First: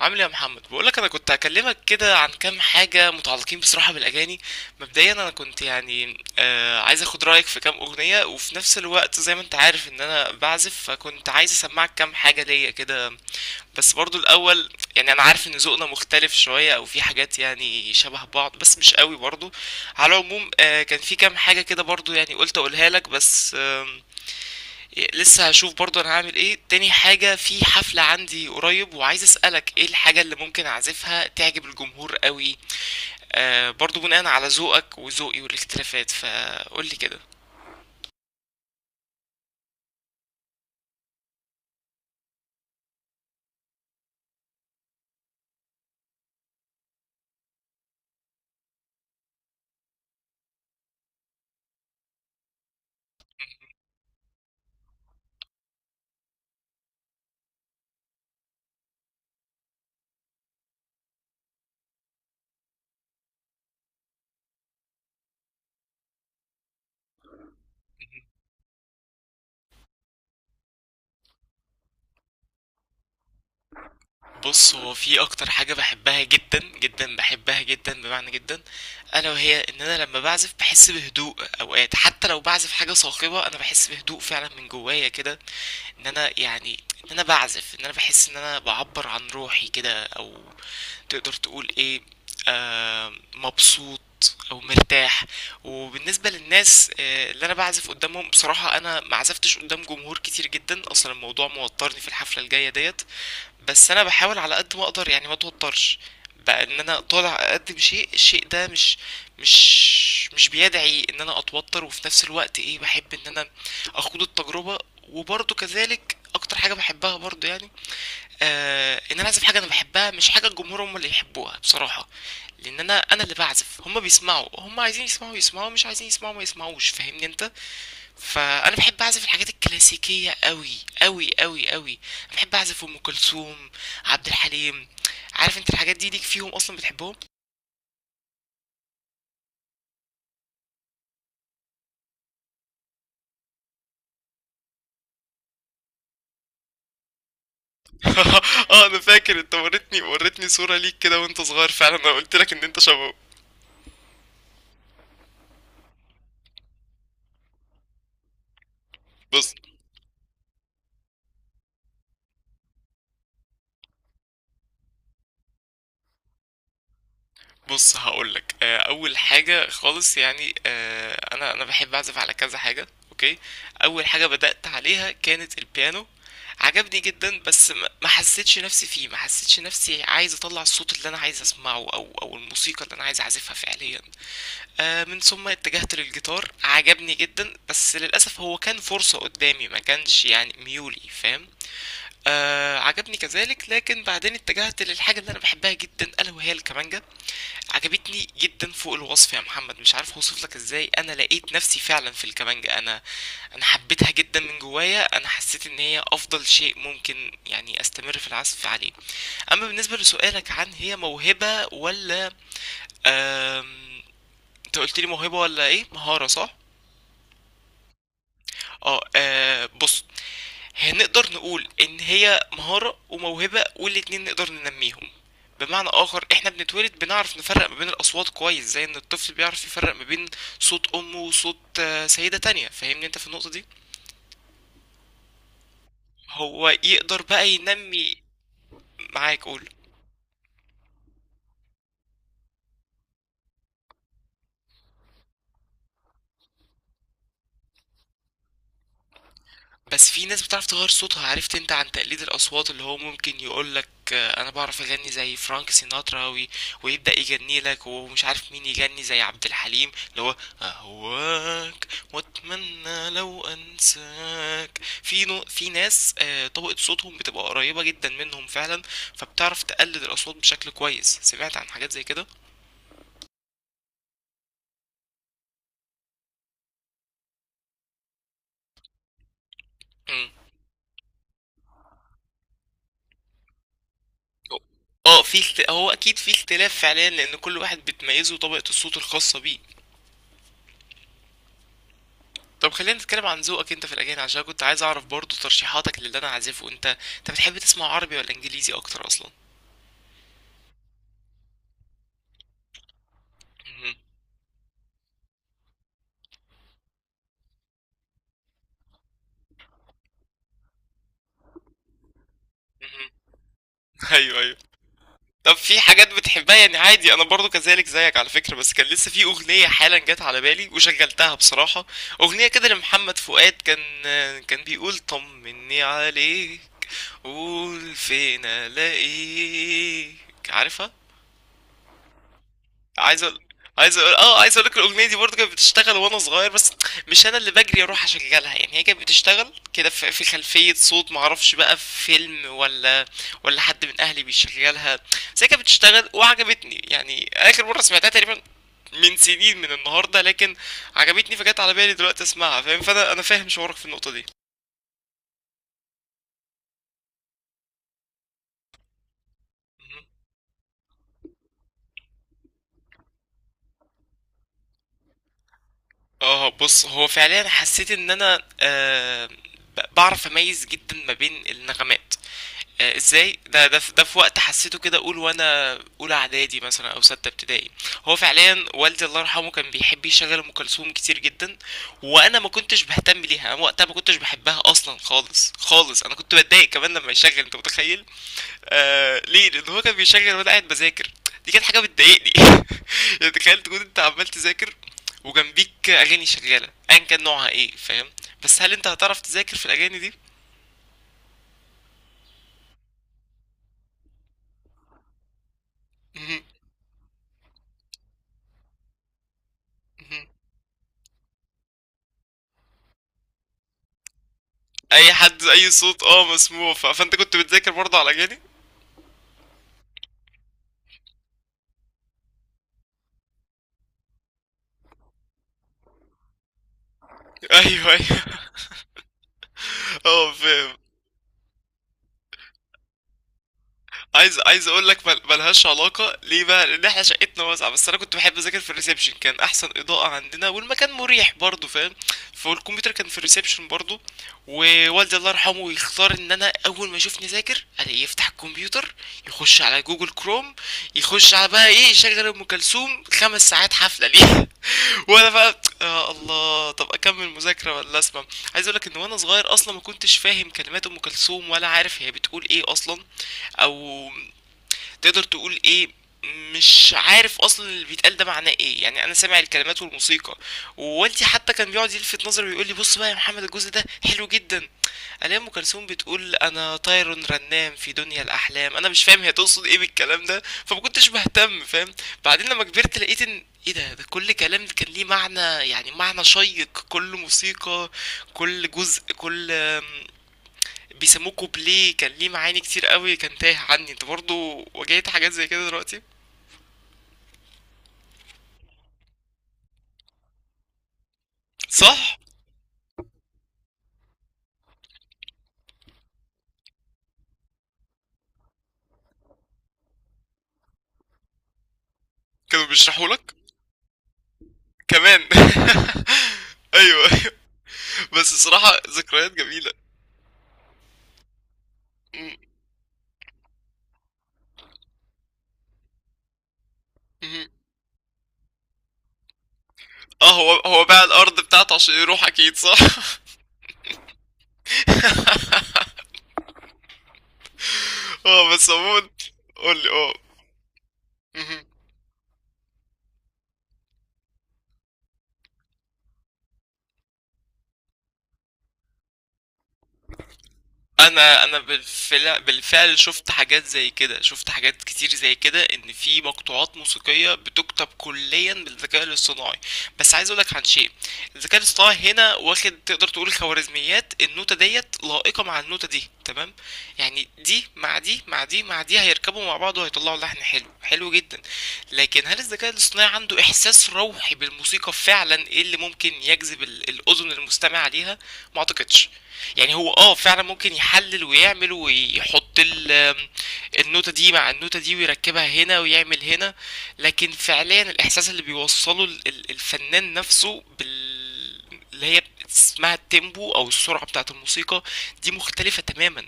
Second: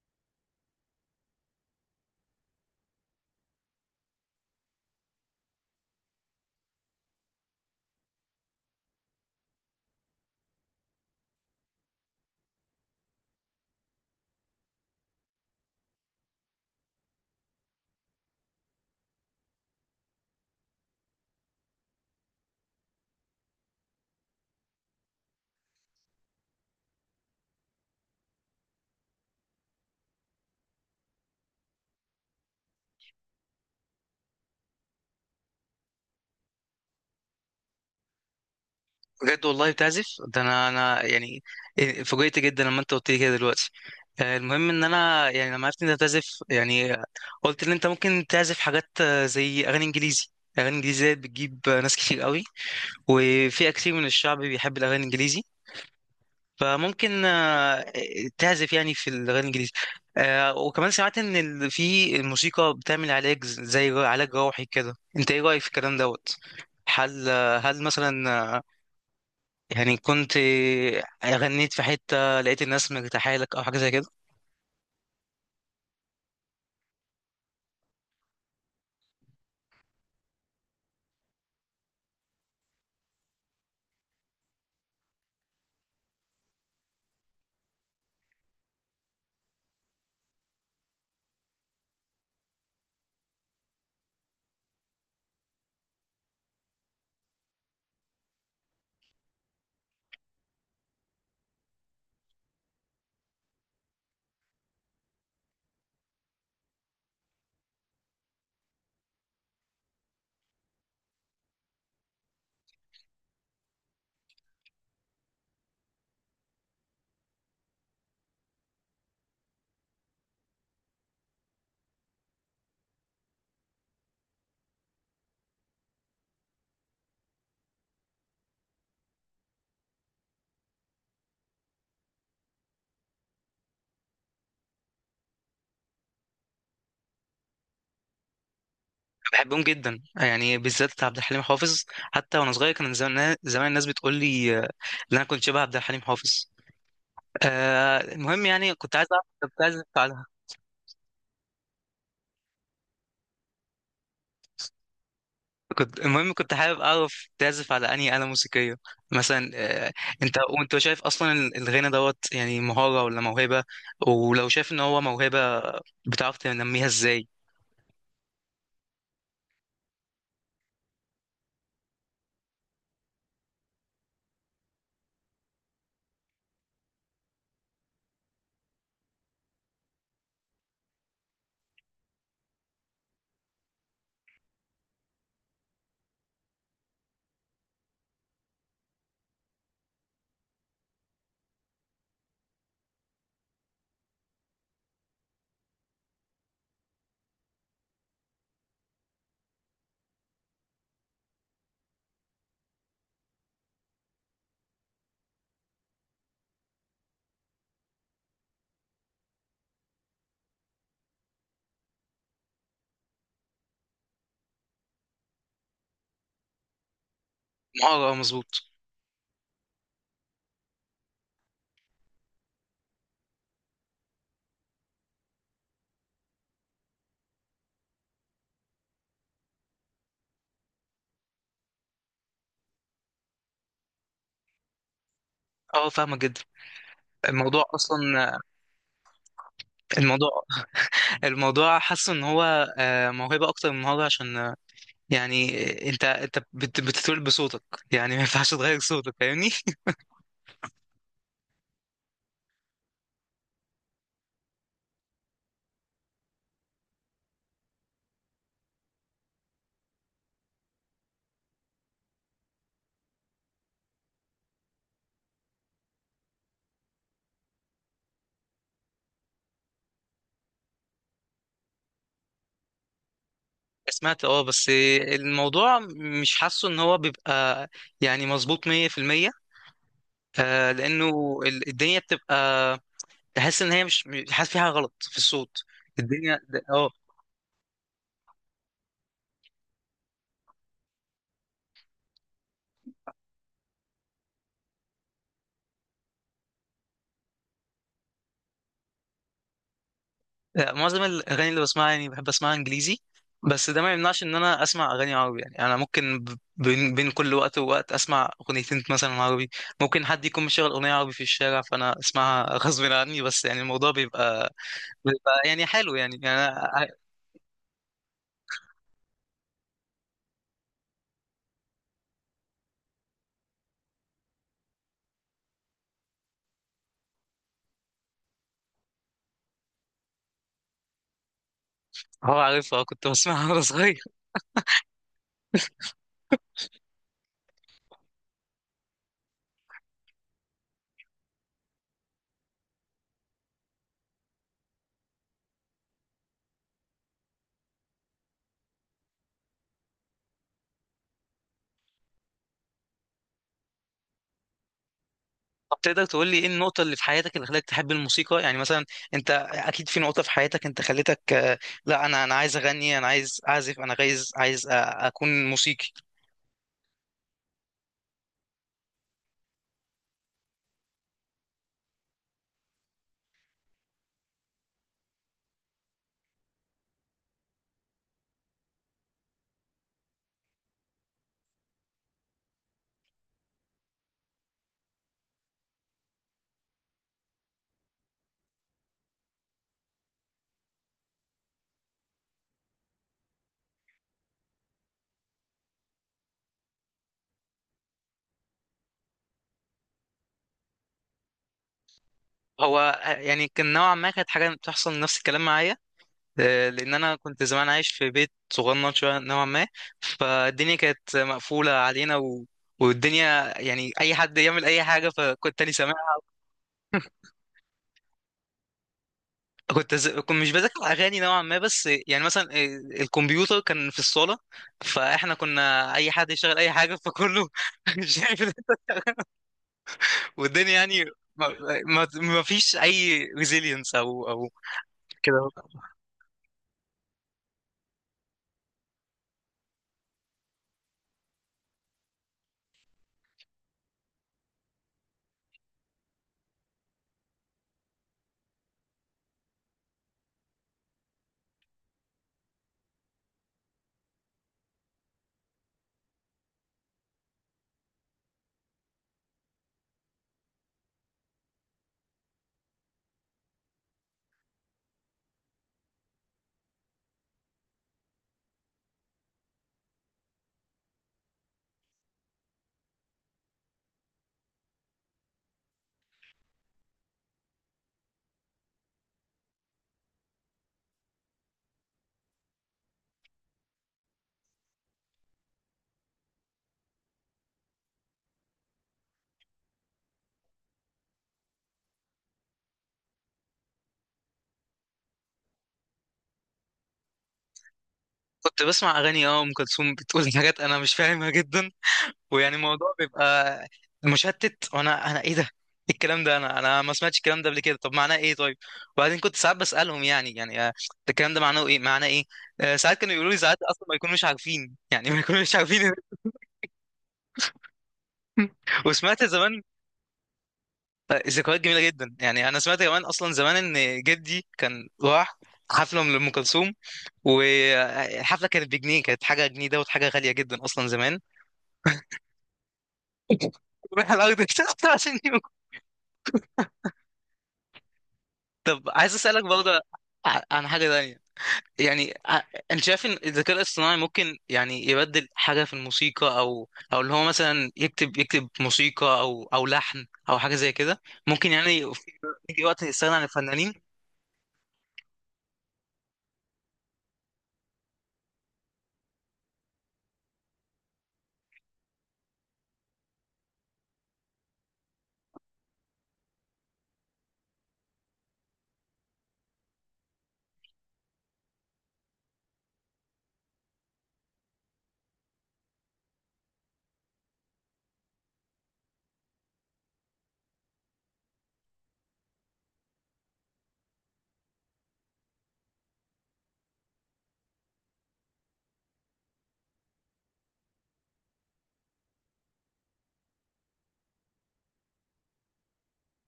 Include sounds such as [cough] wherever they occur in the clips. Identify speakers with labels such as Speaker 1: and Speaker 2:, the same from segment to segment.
Speaker 1: عامل ايه يا محمد؟ بقولك انا كنت هكلمك كده عن كام حاجه متعلقين بصراحه بالاغاني. مبدئيا انا كنت يعني عايز اخد رايك في كام اغنيه، وفي نفس الوقت زي ما انت عارف ان انا بعزف، فكنت عايز اسمعك كام حاجه ليا كده. بس برضو الاول، يعني انا عارف ان ذوقنا مختلف شويه او في حاجات يعني شبه بعض بس مش قوي برضو. على العموم كان في كام حاجه كده برضو، يعني قلت اقولها لك بس. لسه هشوف برضه انا هعمل ايه. تاني حاجة، في حفلة عندي قريب وعايز اسألك ايه الحاجة اللي ممكن اعزفها تعجب الجمهور قوي، برضه بناء على ذوقك وذوقي والاختلافات، فقولي كده.
Speaker 2: بجد والله بتعزف ده. انا يعني فوجئت جدا لما انت قلت لي كده دلوقتي. المهم ان انا يعني لما عرفت ان انت تعزف، يعني قلت ان انت ممكن تعزف حاجات زي اغاني انجليزي. اغاني انجليزي ديت بتجيب ناس كتير قوي، وفئة كتير من الشعب بيحب الاغاني الانجليزي، فممكن تعزف يعني في الاغاني الانجليزي. وكمان سمعت ان في الموسيقى بتعمل علاج زي علاج روحي كده. انت ايه رأيك في الكلام دوت؟ هل هل مثلا يعني كنت غنيت في حتة لقيت الناس مرتاحة لك أو حاجة زي كده؟
Speaker 1: بص، هو في اكتر حاجة بحبها جدا جدا، بحبها جدا بمعنى جدا، الا وهي ان انا لما بعزف بحس بهدوء. اوقات حتى لو بعزف حاجة صاخبة انا بحس بهدوء فعلا من جوايا كده. ان انا يعني ان انا بعزف، ان انا بحس ان انا بعبر عن روحي كده، او تقدر تقول ايه، مبسوط او مرتاح. وبالنسبه للناس اللي انا بعزف قدامهم، بصراحه انا ما عزفتش قدام جمهور كتير جدا اصلا، الموضوع موترني في الحفله الجايه ديت. بس انا بحاول على قد ما اقدر يعني ما اتوترش. بقى ان انا طالع اقدم شيء، الشيء ده مش بيدعي ان انا اتوتر، وفي نفس الوقت ايه، بحب ان انا اخوض التجربة. وبرضه كذلك اكتر حاجة بحبها برضه، يعني ان انا اعزف حاجة انا بحبها مش حاجة الجمهور هم اللي يحبوها، بصراحة. لان انا اللي بعزف، هم بيسمعوا، هم عايزين يسمعوا يسمعوا، مش عايزين يسمعوا ما يسمعوش، فاهمني انت؟ فانا بحب اعزف الحاجات الكلاسيكيه قوي قوي قوي قوي. بحب اعزف ام كلثوم، عبد الحليم. عارف انت الحاجات دي ليك فيهم اصلا، بتحبهم؟
Speaker 2: بحبهم جدا، يعني بالذات عبد الحليم حافظ. حتى وأنا صغير كان زمان زمان الناس بتقول لي إن أنا كنت شبه عبد الحليم حافظ. المهم
Speaker 1: [laughs]
Speaker 2: يعني
Speaker 1: اه،
Speaker 2: كنت
Speaker 1: انا
Speaker 2: عايز أعرف
Speaker 1: فاكر
Speaker 2: أنت
Speaker 1: انت
Speaker 2: بتعزف
Speaker 1: وريتني
Speaker 2: على.
Speaker 1: وريتني صوره ليك كده وانت صغير، فعلا انا قلت لك ان انت شبهه.
Speaker 2: المهم كنت حابب أعرف تعزف على أنهي آلة موسيقية؟ مثلا
Speaker 1: بس
Speaker 2: وأنت شايف أصلا الغنى دوت يعني مهارة ولا موهبة؟ ولو شايف إن هو موهبة، بتعرف تنميها إزاي؟
Speaker 1: بص هقولك، اول حاجه خالص يعني، انا بحب اعزف على كذا حاجه، اوكي؟ اول حاجه بدات عليها كانت البيانو. عجبني جدا بس ما حسيتش نفسي فيه، ما حسيتش نفسي عايز اطلع الصوت اللي انا عايز اسمعه او الموسيقى اللي انا عايز اعزفها فعليا. من ثم اتجهت للجيتار، عجبني جدا بس للاسف هو كان فرصه قدامي، ما كانش يعني ميولي، فاهم؟ عجبني كذلك، لكن بعدين اتجهت للحاجة اللي أنا بحبها جدا، ألا وهي الكمانجة. عجبتني جدا فوق الوصف يا محمد، مش عارف اوصف لك ازاي. انا لقيت نفسي فعلا في الكمانجة، انا حبيتها جدا من جوايا، انا حسيت ان هي افضل شيء ممكن يعني استمر في العزف عليه. اما بالنسبة لسؤالك عن هي موهبة ولا آم، انت قلت لي موهبة ولا ايه، مهارة، صح؟
Speaker 2: مهارة، مظبوط.
Speaker 1: اه، بص، هنقدر نقول ان هي مهارة وموهبة، والاتنين نقدر ننميهم. بمعنى اخر، احنا بنتولد بنعرف نفرق ما بين الاصوات كويس، زي ان الطفل بيعرف يفرق ما بين صوت امه وصوت سيدة تانية، فاهمني انت في النقطة دي؟
Speaker 2: أه، فاهمة جدا.
Speaker 1: هو يقدر بقى
Speaker 2: الموضوع
Speaker 1: ينمي.
Speaker 2: اصلا
Speaker 1: معاك، قول.
Speaker 2: الموضوع الموضوع حاسه ان هو موهبه، اكتر من موهبه، عشان يعني انت بتتولد بصوتك، يعني ما ينفعش تغير صوتك. فاهمني؟
Speaker 1: بس في ناس بتعرف تغير صوتها. عرفت انت عن تقليد الاصوات، اللي هو ممكن يقولك انا بعرف اغني زي فرانك سيناترا، ويبدا يغني لك، ومش عارف مين يغني زي عبد الحليم، اللي هو اهواك واتمنى لو انساك. في ناس طبقة صوتهم بتبقى قريبة جدا منهم فعلا، فبتعرف تقلد الاصوات بشكل كويس. سمعت عن حاجات زي كده؟
Speaker 2: سمعت، بس الموضوع مش حاسه ان هو بيبقى يعني مظبوط 100%.
Speaker 1: مم.
Speaker 2: لانه الدنيا بتبقى، تحس ان هي مش حاسس فيها غلط في
Speaker 1: اه، في
Speaker 2: الصوت.
Speaker 1: هو اكيد في
Speaker 2: الدنيا.
Speaker 1: اختلاف
Speaker 2: اه
Speaker 1: فعليا، لان كل واحد بتميزه طبقة الصوت الخاصة بيه. طب خلينا نتكلم عن ذوقك انت في الاغاني، عشان كنت عايز اعرف برضو ترشيحاتك للي انا عازفه. انت انت بتحب تسمع عربي ولا انجليزي اكتر اصلا؟
Speaker 2: لا، معظم الاغاني اللي بسمعها يعني بحب اسمعها انجليزي. بس ده ما
Speaker 1: مهم.
Speaker 2: يمنعش ان انا اسمع اغاني عربي، يعني انا ممكن بين كل وقت ووقت اسمع اغنيتين مثلا عربي. ممكن حد يكون مشغل اغنيه عربي في الشارع فانا اسمعها [laughs] غصب
Speaker 1: مهم.
Speaker 2: عني، بس يعني الموضوع
Speaker 1: [laughs] ايوه،
Speaker 2: بيبقى
Speaker 1: ايوه.
Speaker 2: بيبقى
Speaker 1: طب
Speaker 2: يعني
Speaker 1: في
Speaker 2: حلو،
Speaker 1: حاجات
Speaker 2: يعني أنا
Speaker 1: بتحبها يعني، عادي، انا برضو كذلك زيك على فكرة. بس كان لسه في اغنية حالا جت على بالي وشغلتها بصراحة، اغنية كده لمحمد فؤاد، كان كان بيقول طمني عليك، قول فين الاقيك، عارفها؟
Speaker 2: هو عارفها. كنت
Speaker 1: عايز اقول،
Speaker 2: بسمعها [laughs] وانا
Speaker 1: عايز
Speaker 2: صغير.
Speaker 1: اقول، اه، عايز اقول لك الاغنيه دي برضه كانت بتشتغل وانا صغير، بس مش انا اللي بجري اروح اشغلها يعني، هي كانت بتشتغل كده في في خلفيه صوت، معرفش بقى في فيلم ولا ولا حد من اهلي بيشغلها. بس هي كانت بتشتغل وعجبتني. يعني اخر مره سمعتها تقريبا من سنين من النهارده، لكن عجبتني فجت على بالي دلوقتي اسمعها، فاهم؟ فانا انا فاهم شعورك في النقطه دي.
Speaker 2: طب تقدر تقول لي ايه النقطه اللي في حياتك اللي خلتك تحب الموسيقى؟ يعني مثلا، انت اكيد في
Speaker 1: مهم.
Speaker 2: نقطه في حياتك انت خلتك لا، انا عايز اغني، انا عايز اعزف، انا عايز اكون موسيقي.
Speaker 1: اه بص، هو فعليا حسيت ان انا آه بعرف اميز جدا ما بين النغمات، ازاي ده، ده في ده، في وقت حسيته كده، اقول وانا اولى اعدادي مثلا او سته ابتدائي. هو فعليا والدي الله يرحمه كان بيحب يشغل ام كلثوم كتير جدا، وانا ما كنتش بهتم ليها، انا وقتها ما كنتش بحبها اصلا خالص خالص. انا كنت بتضايق كمان لما يشغل، انت متخيل؟ ليه؟ لان هو كان بيشغل وانا قاعد بذاكر، دي كانت حاجه بتضايقني [laughs] يعني تخيل تكون انت عمال تذاكر وجنبيك اغاني شغاله، ايا كان نوعها ايه، فاهم؟ بس هل انت هتعرف تذاكر في الاغاني دي؟
Speaker 2: هو يعني كان نوعا ما كانت حاجة بتحصل نفس الكلام معايا. لأن أنا كنت زمان عايش في بيت صغنن شوية نوعا ما،
Speaker 1: [laughs]
Speaker 2: فالدنيا كانت مقفولة علينا والدنيا يعني أي حد يعمل أي حاجة،
Speaker 1: اي حد،
Speaker 2: فكنت
Speaker 1: اي
Speaker 2: أنا سامع.
Speaker 1: صوت، اه، مسموع. فانت كنت بتذاكر برضه على اغاني؟
Speaker 2: كنت مش بذاكر أغاني نوعا ما، بس يعني مثلا الكمبيوتر كان في الصالة، فإحنا كنا أي حد يشغل أي حاجة فكله.
Speaker 1: [laughs] ايوه،
Speaker 2: [laughs]
Speaker 1: ايوه.
Speaker 2: شايف ده.
Speaker 1: اه،
Speaker 2: والدنيا
Speaker 1: فاهم.
Speaker 2: يعني ما... ما فيش أي ريزيلينس
Speaker 1: عايز
Speaker 2: أو
Speaker 1: عايز اقول لك،
Speaker 2: كده.
Speaker 1: ملهاش علاقه. ليه بقى؟ لان احنا شقتنا واسعه، بس انا كنت بحب اذاكر في الريسبشن، كان احسن اضاءه عندنا والمكان مريح برضه، فاهم؟ فالكمبيوتر كان في الريسبشن برضه. ووالدي الله يرحمه يختار ان انا اول ما يشوفني ذاكر، الاقيه يفتح الكمبيوتر، يخش على جوجل كروم، يخش على بقى ايه، يشغل ام كلثوم خمس ساعات حفله. ليه [laughs] وانا بقى يا الله، طب اكمل مذاكره ولا اسمع؟ عايز اقولك ان وانا صغير اصلا ما كنتش فاهم كلمات ام كلثوم، ولا عارف هي بتقول ايه اصلا، او تقدر تقول ايه، مش عارف اصلا اللي بيتقال ده معناه ايه، يعني انا سامع الكلمات والموسيقى. ووالدي حتى كان بيقعد يلفت نظري ويقول لي: بص بقى يا محمد الجزء ده حلو جدا. الاقي ام كلثوم بتقول: انا طير رنام في دنيا الاحلام. انا مش فاهم هي تقصد ايه بالكلام ده، فما كنتش بهتم، فاهم؟ بعدين لما كبرت لقيت ان ايه ده، ده كل كلام كان ليه معنى، يعني معنى شيق، كل موسيقى، كل جزء، كل بيسموه كوبليه كان ليه معاني كتير قوي كان تايه عني. انت برضو واجهت حاجات زي كده؟ دلوقتي.
Speaker 2: كنت بسمع اغاني ام كلثوم بتقول [laughs] حاجات انا مش فاهمها جدا.
Speaker 1: صح.
Speaker 2: ويعني الموضوع بيبقى مشتت، وانا ايه ده؟ إيه الكلام ده؟ انا ما سمعتش الكلام ده قبل كده. طب معناه ايه؟ طيب. وبعدين كنت ساعات بسالهم، يعني ده الكلام ده معناه ايه؟ معناه ايه؟
Speaker 1: كانوا
Speaker 2: ساعات
Speaker 1: بيشرحوا
Speaker 2: كانوا يقولوا
Speaker 1: لك؟
Speaker 2: لي، ساعات اصلا ما يكونوش عارفين يعني [laughs] ما
Speaker 1: كمان
Speaker 2: يكونوش عارفين.
Speaker 1: [laughs] ايوه، ايوه. بس الصراحة
Speaker 2: [laughs] وسمعت
Speaker 1: ذكريات
Speaker 2: زمان
Speaker 1: جميلة.
Speaker 2: ذكريات جميله جدا. يعني
Speaker 1: م-
Speaker 2: انا سمعت كمان اصلا زمان ان جدي كان راح حفله لام كلثوم.
Speaker 1: م.
Speaker 2: والحفله كانت بجنيه، كانت حاجه. جنيه دوت حاجه
Speaker 1: اه،
Speaker 2: غاليه
Speaker 1: هو
Speaker 2: جدا
Speaker 1: هو
Speaker 2: اصلا
Speaker 1: باع
Speaker 2: زمان.
Speaker 1: الارض بتاعته عشان يروح، اكيد، صح؟
Speaker 2: روح الارض [laughs] بتاعته عشان يموت.
Speaker 1: [laughs] اه. بس
Speaker 2: طب
Speaker 1: عموما.
Speaker 2: عايز اسالك
Speaker 1: قول
Speaker 2: برضه
Speaker 1: لي، اه.
Speaker 2: عن حاجه تانية.
Speaker 1: مهم.
Speaker 2: يعني انت شايف ان الذكاء الاصطناعي ممكن يعني يبدل حاجه في الموسيقى، او اللي هو مثلا يكتب، موسيقى او لحن او حاجه زي كده؟
Speaker 1: انا
Speaker 2: ممكن
Speaker 1: انا
Speaker 2: يعني
Speaker 1: بالفعل
Speaker 2: [laughs] يجي وقت
Speaker 1: بالفعل
Speaker 2: يستغنى عن
Speaker 1: شفت حاجات
Speaker 2: الفنانين؟
Speaker 1: زي كده، شفت حاجات كتير زي كده، ان في مقطوعات موسيقيه بتكتب كليا بالذكاء الاصطناعي. بس عايز اقولك عن شيء: الذكاء الاصطناعي هنا واخد، تقدر تقول، خوارزميات، النوتة ديت لائقه مع النوتة دي تمام، يعني دي مع دي مع دي مع دي هيركبوا مع بعض وهيطلعوا لحن حلو، حلو جدا. لكن هل الذكاء الاصطناعي عنده احساس روحي بالموسيقى فعلا، ايه اللي ممكن يجذب الاذن المستمعه ليها؟ ما اعتقدش. يعني هو اه فعلا ممكن يحلل ويعمل ويحط النوتة دي مع النوتة دي ويركبها هنا ويعمل هنا. لكن فعليا الإحساس اللي بيوصله الفنان نفسه بال، اللي هي اسمها التيمبو أو السرعة بتاعة الموسيقى، دي مختلفة تماما.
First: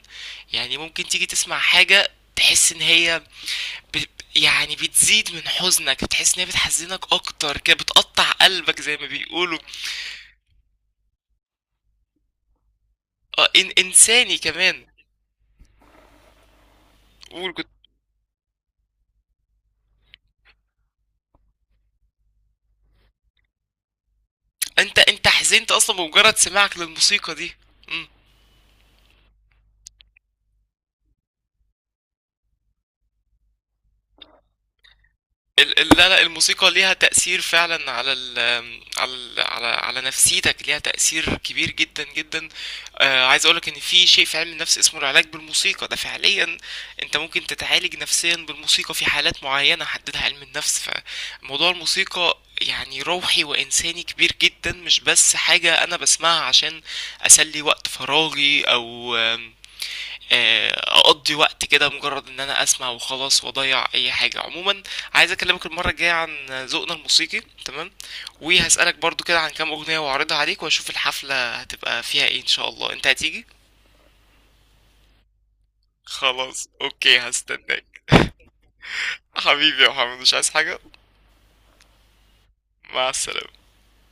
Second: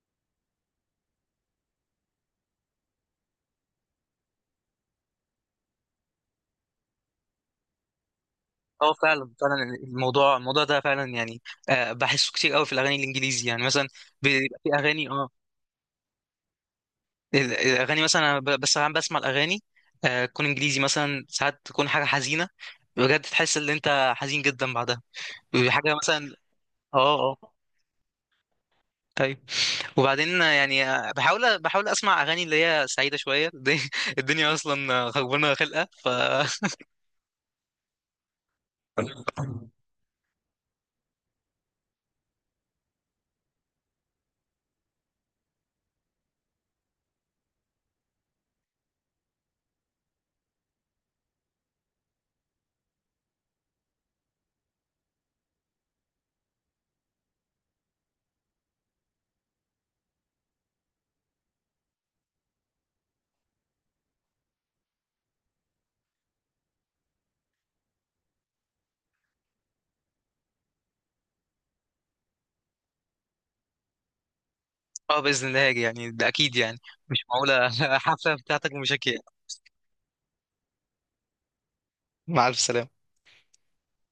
Speaker 1: يعني ممكن تيجي تسمع حاجة تحس إن هي ب... يعني بتزيد من حزنك، بتحس إن هي بتحزنك أكتر كده، بتقطع قلبك
Speaker 2: اه،
Speaker 1: زي ما
Speaker 2: فعلا
Speaker 1: بيقولوا.
Speaker 2: فعلا الموضوع ده فعلا يعني بحسه كتير قوي في الاغاني
Speaker 1: اه،
Speaker 2: الانجليزي. يعني مثلا،
Speaker 1: إنساني
Speaker 2: بيبقى في
Speaker 1: كمان.
Speaker 2: اغاني
Speaker 1: قول، كنت.
Speaker 2: الاغاني مثلا أنا بس انا بسمع الاغاني تكون انجليزي مثلا ساعات، تكون حاجه حزينه بجد، تحس ان انت حزين جدا
Speaker 1: انت
Speaker 2: بعدها.
Speaker 1: انت حزنت
Speaker 2: حاجه
Speaker 1: اصلا بمجرد
Speaker 2: مثلا،
Speaker 1: سماعك
Speaker 2: اه
Speaker 1: للموسيقى
Speaker 2: اه.
Speaker 1: دي؟ مم.
Speaker 2: طيب. وبعدين يعني بحاول اسمع اغاني اللي هي سعيده شويه، الدنيا [laughs] الدنيا اصلا خربانه
Speaker 1: ال ال
Speaker 2: خلقه
Speaker 1: لا لا، الموسيقى ليها تأثير فعلا على ال على ال على على نفسيتك، ليها تأثير كبير جدا جدا. عايز اقولك ان في شيء في علم النفس اسمه العلاج بالموسيقى، ده فعليا انت ممكن تتعالج نفسيا بالموسيقى في حالات معينة حددها علم النفس. فموضوع الموسيقى يعني روحي وإنساني كبير جدا، مش بس حاجة أنا بسمعها عشان أسلي وقت فراغي أو آم، آه، اقضي وقت كده، مجرد ان انا اسمع وخلاص واضيع اي حاجه. عموما عايز اكلمك المره الجايه عن ذوقنا الموسيقي، تمام؟ وهسالك برضو كده عن كام اغنيه واعرضها عليك، واشوف الحفله هتبقى فيها ايه ان شاء الله. انت هتيجي؟
Speaker 2: اه، باذن الله هاجي يعني. ده اكيد
Speaker 1: خلاص،
Speaker 2: يعني.
Speaker 1: اوكي،
Speaker 2: مش معقوله [laughs]
Speaker 1: هستناك.
Speaker 2: حفله بتاعتك ومشاكل، يعني.
Speaker 1: حبيبي يا محمد، مش عايز حاجه.
Speaker 2: مع الف سلامه.
Speaker 1: مع السلامه.